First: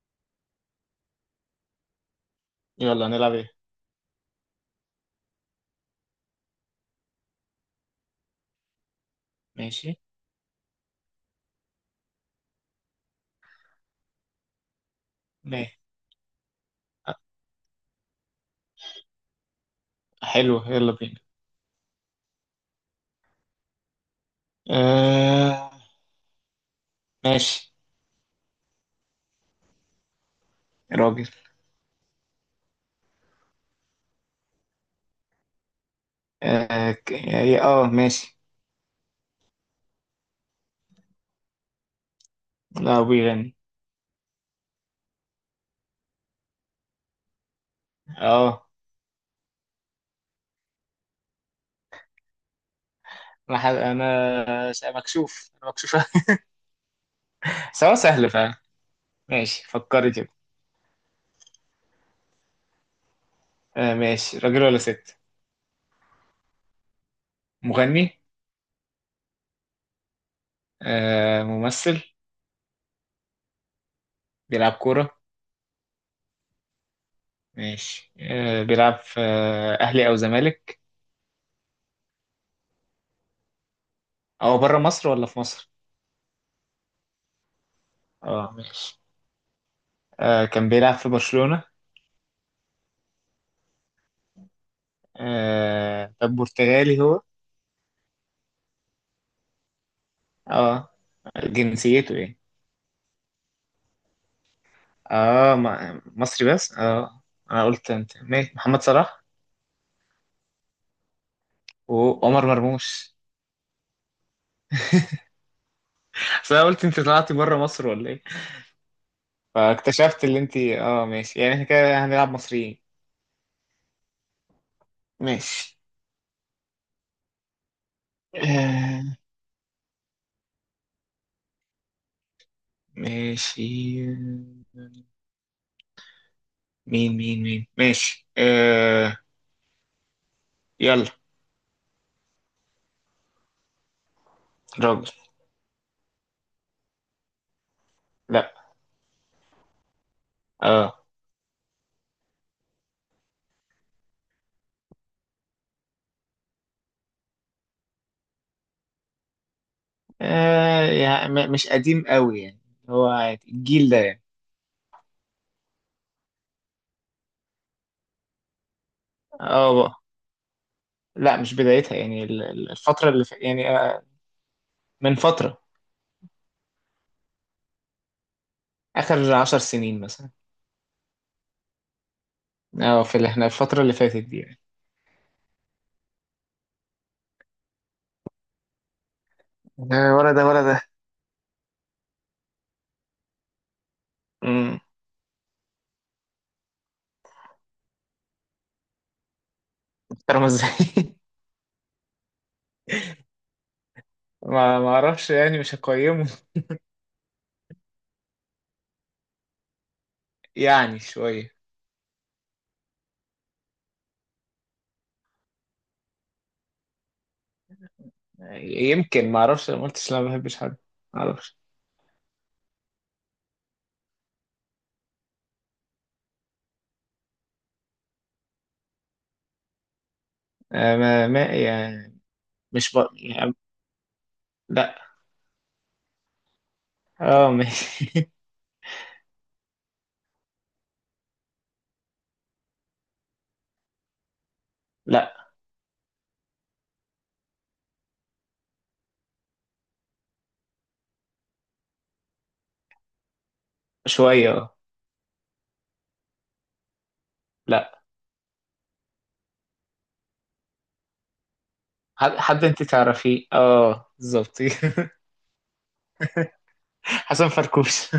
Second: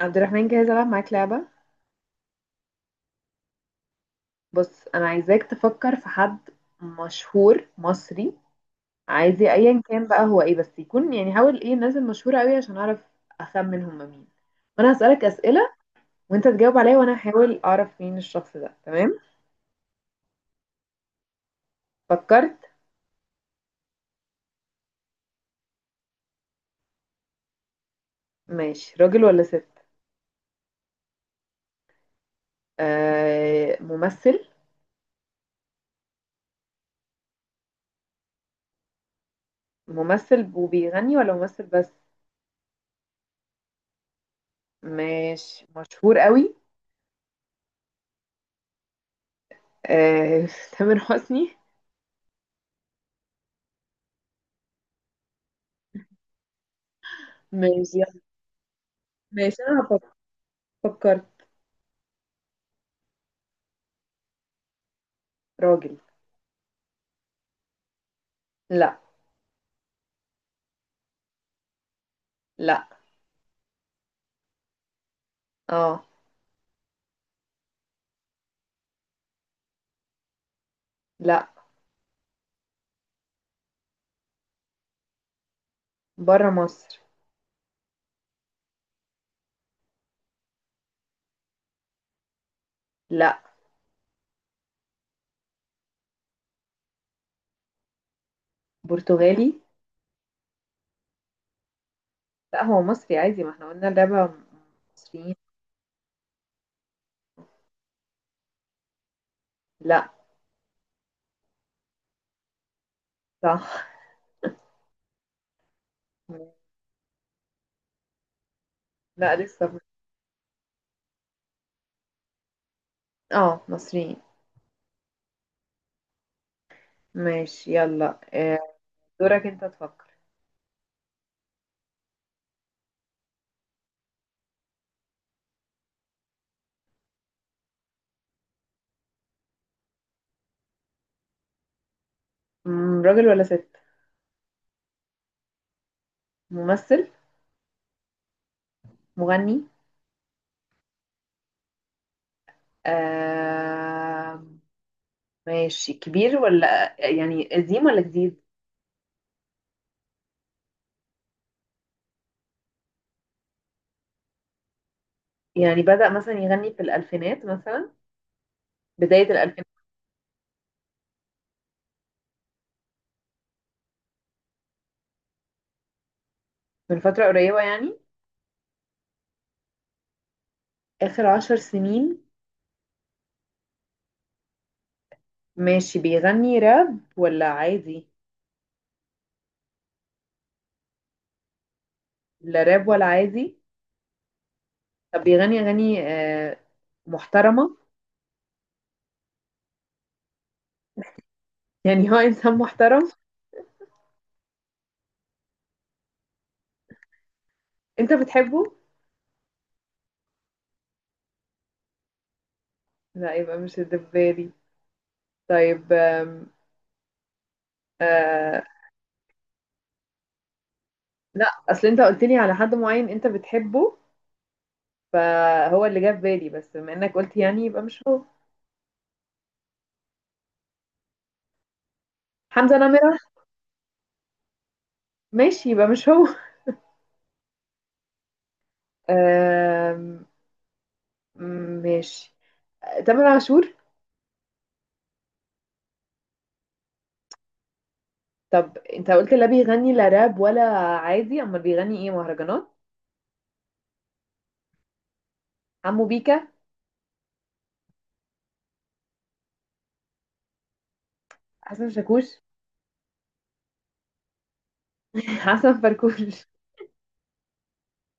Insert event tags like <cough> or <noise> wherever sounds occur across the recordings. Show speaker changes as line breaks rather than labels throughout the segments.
عبد الرحمن، جاهز ألعب معاك لعبة.
يلا، نلعب ايه؟
بص أنا عايزاك تفكر في حد مشهور مصري. عايزة أيا
ماشي.
كان بقى هو إيه بس يكون، يعني حاول إيه الناس المشهورة أوي عشان أعرف أخمن هما مين، وأنا هسألك أسئلة
ليه؟
وأنت تجاوب عليا
أ-
وأنا هحاول أعرف مين الشخص ده. تمام؟
حلو، يلا بينا.
فكرت.
آه، ماشي.
ماشي، راجل ولا ست؟
يا راجل.
آه ممثل.
إيه، ماشي.
ممثل وبيغني ولا ممثل بس؟
لا، هو بيغني.
ماشي. مشهور أوي؟
اه،
آه <laughs> تامر حسني.
انا ح- انا س- مكشوف، انا مكشوف. <laughs> سواء
ماشي يلا.
سهل فعلا.
ماشي
ماشي،
أنا هفكر.
فكري كده.
فكرت.
آه، ماشي، راجل ولا ست؟
راجل.
مغني؟
لا.
آه، ممثل؟
لا.
بيلعب كورة؟
اه.
ماشي، آه بيلعب في اهلي او زمالك؟
لا.
او بره مصر ولا في مصر؟
بره مصر.
اه، ماشي. آه، كان بيلعب في برشلونة؟
لا.
آه، طب برتغالي هو؟
برتغالي.
اه. جنسيته ايه؟
لا هو مصري عادي، ما احنا قلنا اللعبة مصريين.
اه، مصري بس اه انا قلت انت ماشي محمد صلاح
لا.
وعمر مرموش،
صح.
بس انا قلت انت طلعتي بره مصر ولا ايه.
لا لسه.
فاكتشفت اللي انت، اه، ماشي يعني، احنا كده هنلعب مصريين.
اه مصريين.
ماشي.
ماشي يلا. آه،
آه.
دورك انت تفكر.
ماشي، مين مين مين، ماشي، آه، يلا.
راجل ولا ست؟
راجل.
ممثل.
لا.
مغني.
اه.
آه ماشي، كبير ولا يعني قديم ولا جديد؟
آه. يعني مش قديم قوي يعني. هو عادي الجيل ده يعني.
يعني بدأ مثلا يغني في الألفينات مثلا، بداية الألفينات؟
اه. لا، مش بدايتها يعني، الفترة اللي يعني من فترة.
من فترة قريبة يعني،
آخر 10 سنين مثلا.
آخر 10 سنين.
اه، في اللي احنا الفترة اللي فاتت دي يعني.
ماشي. بيغني راب ولا عادي؟
لا، ولا ده ولا ده.
لا راب ولا عادي.
امم
طب بيغني أغاني محترمة؟
محترمة ازاي؟ <laughs>
يعني هو إنسان محترم.
ما اعرفش يعني، مش هقيمه.
أنت بتحبه؟
يعني شوية.
لا يبقى مش الدبالي. طيب آه.
يمكن، ما اعرفش، ما قلتش لا ما بحبش حد. ما
لا
اعرفش.
أصل أنت قلت لي على حد معين أنت بتحبه، فهو اللي جه في بالي، بس بما إنك قلت يعني يبقى مش هو.
آه، ما يعني،
حمزة
مش
نمرة.
يعني. لا.
ماشي يبقى مش هو <laughs>
اه، ماشي.
آم، ماشي. تامر عاشور.
<laughs> لا.
طب انت قلت لا بيغني لا راب ولا عادي، امال بيغني ايه، مهرجانات؟
شوية، اه.
عمو بيكا.
لا.
حسن شاكوش
حد
<laughs>
حد انت تعرفيه، اه، بالظبط. <laughs>
حسن فركوش.
حسن فركوش.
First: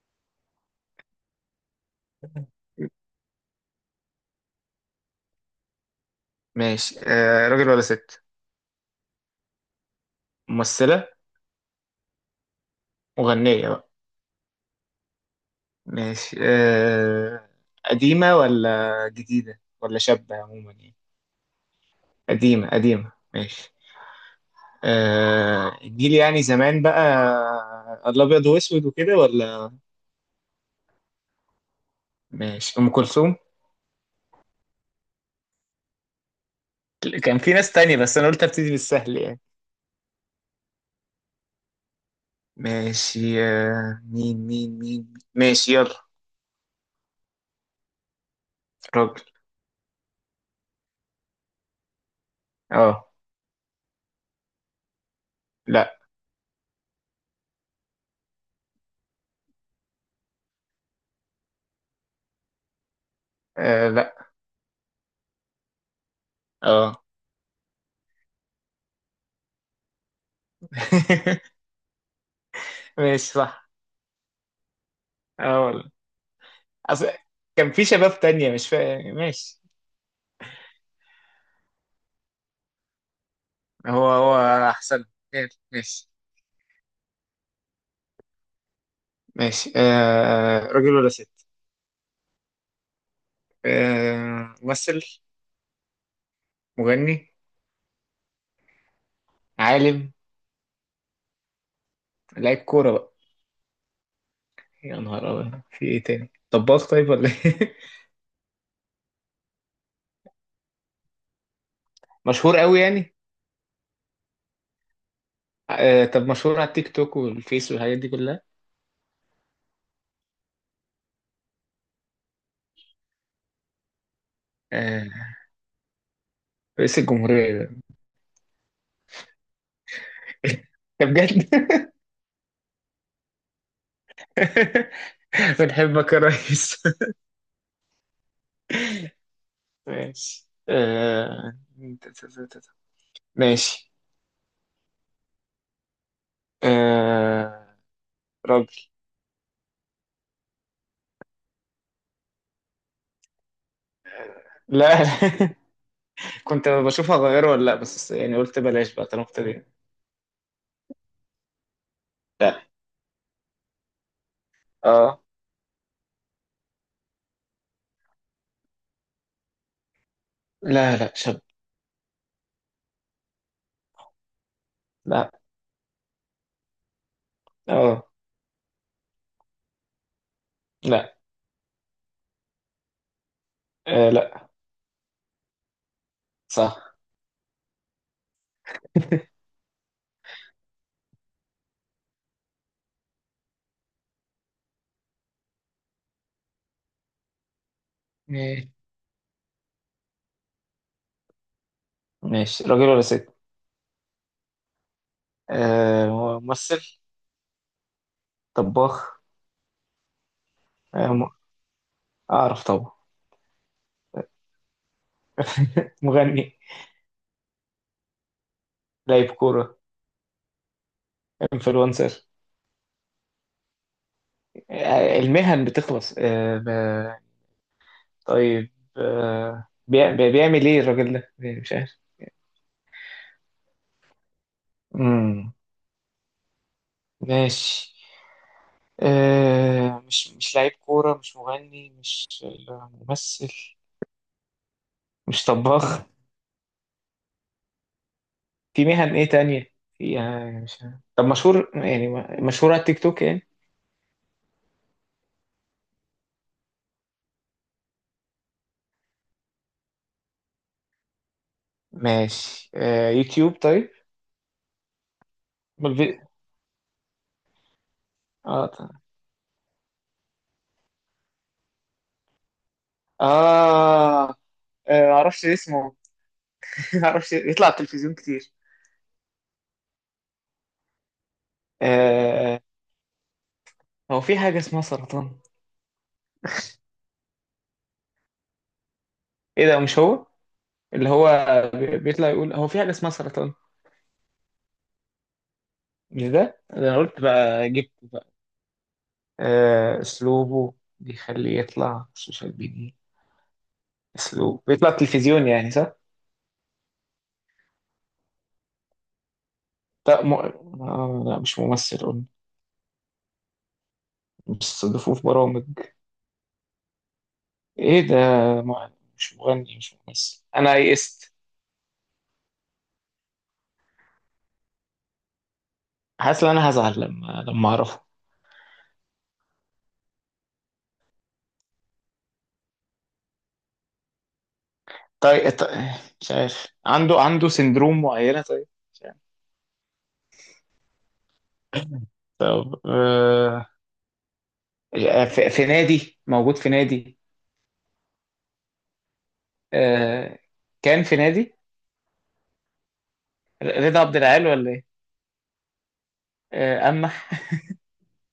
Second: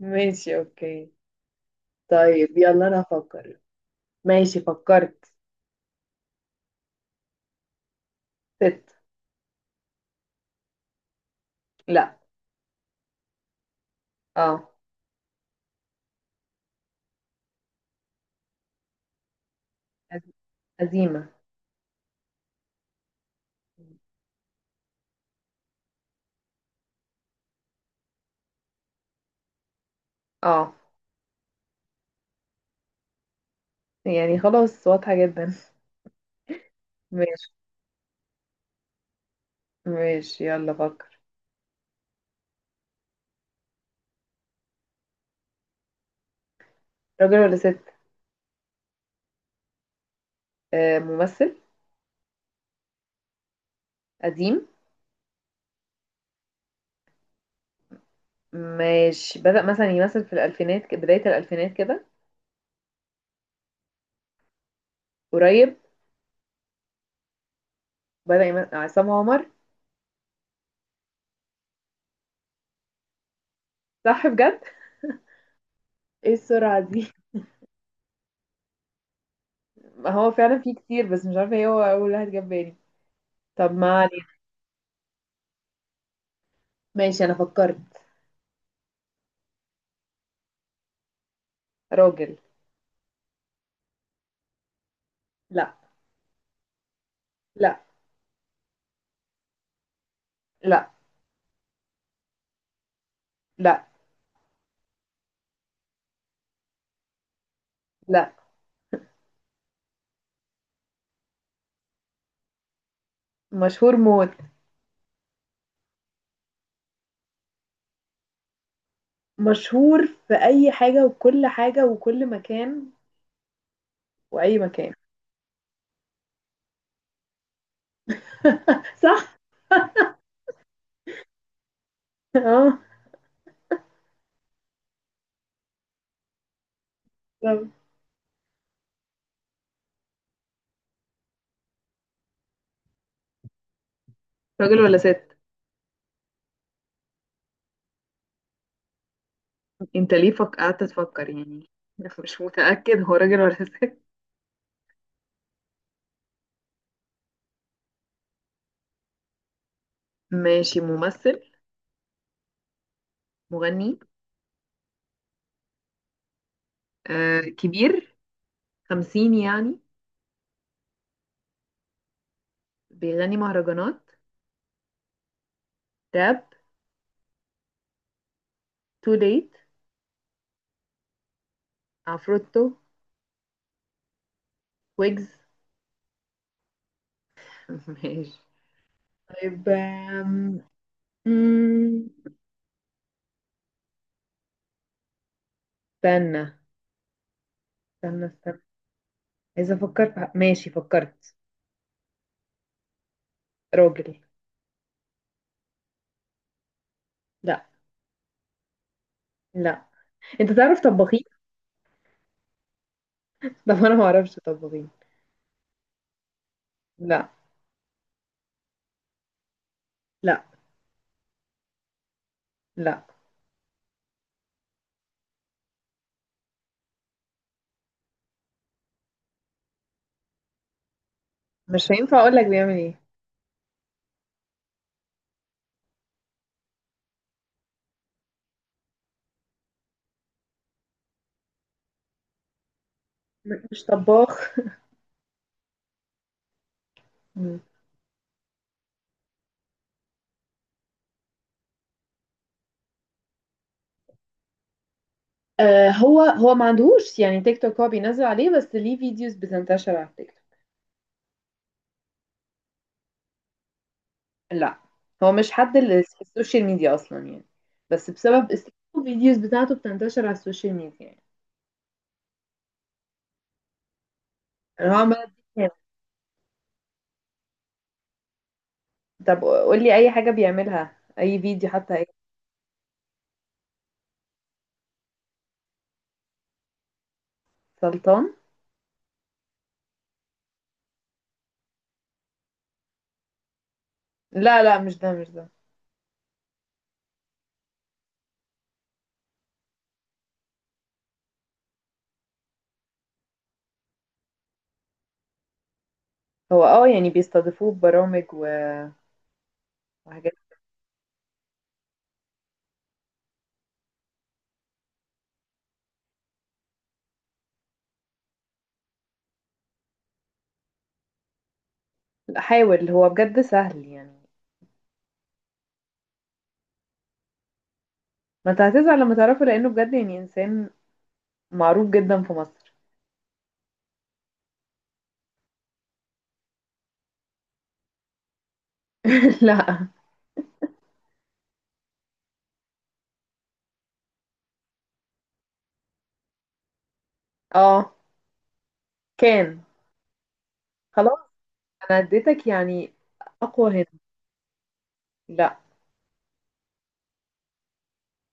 ماشي اوكي. طيب يلا انا افكر. ماشي فكرت.
ماشي، آه، راجل ولا ست؟
ست.
ممثلة؟
لا.
مغنية بقى؟
اه.
ماشي، آه، قديمة ولا جديدة ولا شابة عموما يعني؟
عزيمة.
قديمة قديمة، ماشي. آه، الجيل يعني زمان بقى، الأبيض وأسود وكده، ولا؟
اه
ماشي. أم كلثوم.
يعني خلاص واضحة جدا.
كان
ماشي.
في ناس تانية، بس أنا قلت أبتدي بالسهل يعني.
ماشي يلا فكر.
ماشي، آه، مين مين مين، ماشي، يلا.
راجل ولا ست؟
راجل.
آه ممثل.
اه.
قديم.
لا.
ماشي بدأ مثلا يمثل في الألفينات، بداية الألفينات كده؟
آه، لا.
قريب.
اه.
بدأ يمثل. عصام عمر.
<laughs> ماشي، صح.
صح بجد؟
اه والله.
ايه السرعة دي
أصل
<laughs>
كان في شباب تانية، مش فاهم، ماشي.
ما هو فعلا فيه كتير بس مش عارفة ايه هو أول واحد جاب بالي. طب ما
هو
علينا.
هو احسن. ماشي، ماشي.
ماشي انا فكرت.
ماشي، آه، راجل ولا ست؟
راجل.
آه، ممثل؟
لا.
مغني؟
لا.
عالم؟
لا.
لعيب كورة بقى؟
لا.
يا نهار أبيض، في ايه تاني، طباخ طيب ولا ايه؟ <laughs>
لا.
مشهور قوي يعني؟
مشهور موت.
آه، طب مشهور على التيك توك والفيس والحاجات دي كلها؟
مشهور في اي حاجة وكل حاجة وكل مكان، واي مكان.
آه، رئيس الجمهورية ده. <laughs>
<laughs> صح.
ده بجد. <laughs>
اه.
بنحبك يا ريس.
طب.
<laughs> ماشي، آه. ماشي.
راجل ولا ست؟
آه. راجل.
انت ليه قعدت تفكر يعني؟ <laughs> مش متأكد هو راجل ولا ست.
لا. <laughs> كنت بشوف هغيره ولا لا، بس يعني قلت بلاش بقى طالما ابتدينا.
ماشي. ممثل.
لا.
مغني.
اه.
آه كبير؟ 50 يعني؟
لا لا، شاب.
بيغني مهرجانات؟
لا.
راب.
اه.
تو ليت.
لا.
عفروتو.
آه، لا.
ويجز
صح.
<laughs> ماشي. طيب مم، استنى. استنى استنى.
ماشي.
عايزة أفكر في ماشي فكرت.
ماشي، راجل ولا ست؟
راجل.
آه، ممثل؟
لا.
طباخ؟
لا. أنت تعرف
آه،
طباخين؟
اعرف طبعا.
<laughs> طب أنا ما أعرفش طباخين.
مغني؟
لا.
لاعب كورة؟
لا.
انفلونسر؟
لا.
آه، المهن بتخلص، طيب. آه، بيعمل ايه الراجل ده، مش عارف.
مش هينفع أقول لك بيعمل إيه.
امم ماشي. آه، مش لعيب كورة، مش مغني، مش ممثل،
مش طباخ.
مش طباخ.
مم.
في مهن ايه تانية فيها، مش عارف. طب، مشهور يعني؟ مشهور على التيك توك يعني؟
آه هو هو ما عندهوش يعني تيك توك، هو بينزل عليه بس ليه فيديوز بتنتشر على التيك توك.
ماشي، آه، يوتيوب طيب؟
لا، هو مش حد
امال
اللي في السوشيال ميديا أصلا يعني، بس بسبب
اه، طيب.
الفيديوز بتاعته بتنتشر على السوشيال ميديا يعني.
اه.
أنا هو
آه،
عمال.
معرفش اسمه. <laughs> معرفش يطلع على التلفزيون كتير.
طب قول لي اي حاجة بيعملها، اي فيديو حتى، اي.
آه، هو في حاجة اسمها سرطان.
سلطان.
ايه ده، مش هو؟ اللي هو، بيطلع يقول هو في حاجة اسمها سرطان.
لا لا مش ده، مش ده.
مش ده، ده انا قلت بقى جبت. آه، اسلوبه بيخليه يطلع سوشيال ميديا. اسلوب بيطلع تلفزيون يعني، صح؟
هو اه يعني بيستضيفوه ببرامج
لا،
وحاجات.
آه لا، مش ممثل قلنا، بيستضيفوه في برامج، ايه ده؟ م... مش مغني، مش ممثل، انا يئست.
لا، حاول، هو بجد سهل يعني.
حاسس ان انا هزعل لما اعرفه.
ما انت هتزعل لما تعرفه، لانه بجد يعني انسان معروف جدا في مصر.
طيب، مش عارف، عنده سندروم معينة طيب، مش عارف.
<laughs> لا.
طب، آه. آه، في نادي، موجود في نادي.
اه كان.
آه. كان في
خلاص
نادي.
انا اديتك يعني اقوى هنا.
رضا عبد العال ولا ايه؟
لا.
آه، اما.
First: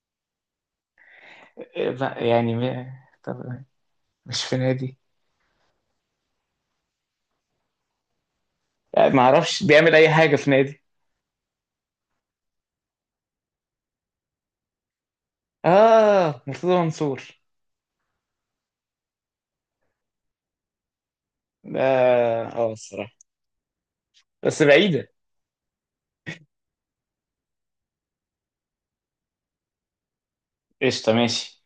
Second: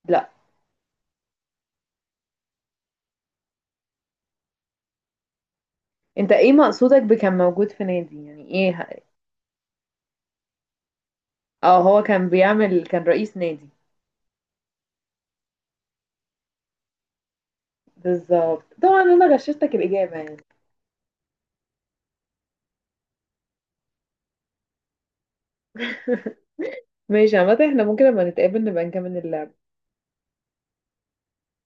لا.
إيه بقى يعني. طب، مش في نادي؟
انت ايه مقصودك بكان موجود في نادي، يعني ايه
آه، ما اعرفش بيعمل اي حاجه في نادي.
اه هو كان بيعمل، كان رئيس نادي.
اه، مرتضى منصور
بالظبط، طبعا انا غششتك الاجابة يعني.
ده. اه، الصراحه بس بعيده.
<laughs> ماشي عامة احنا ممكن لما نتقابل نبقى نكمل اللعب
قشطه، ماشي.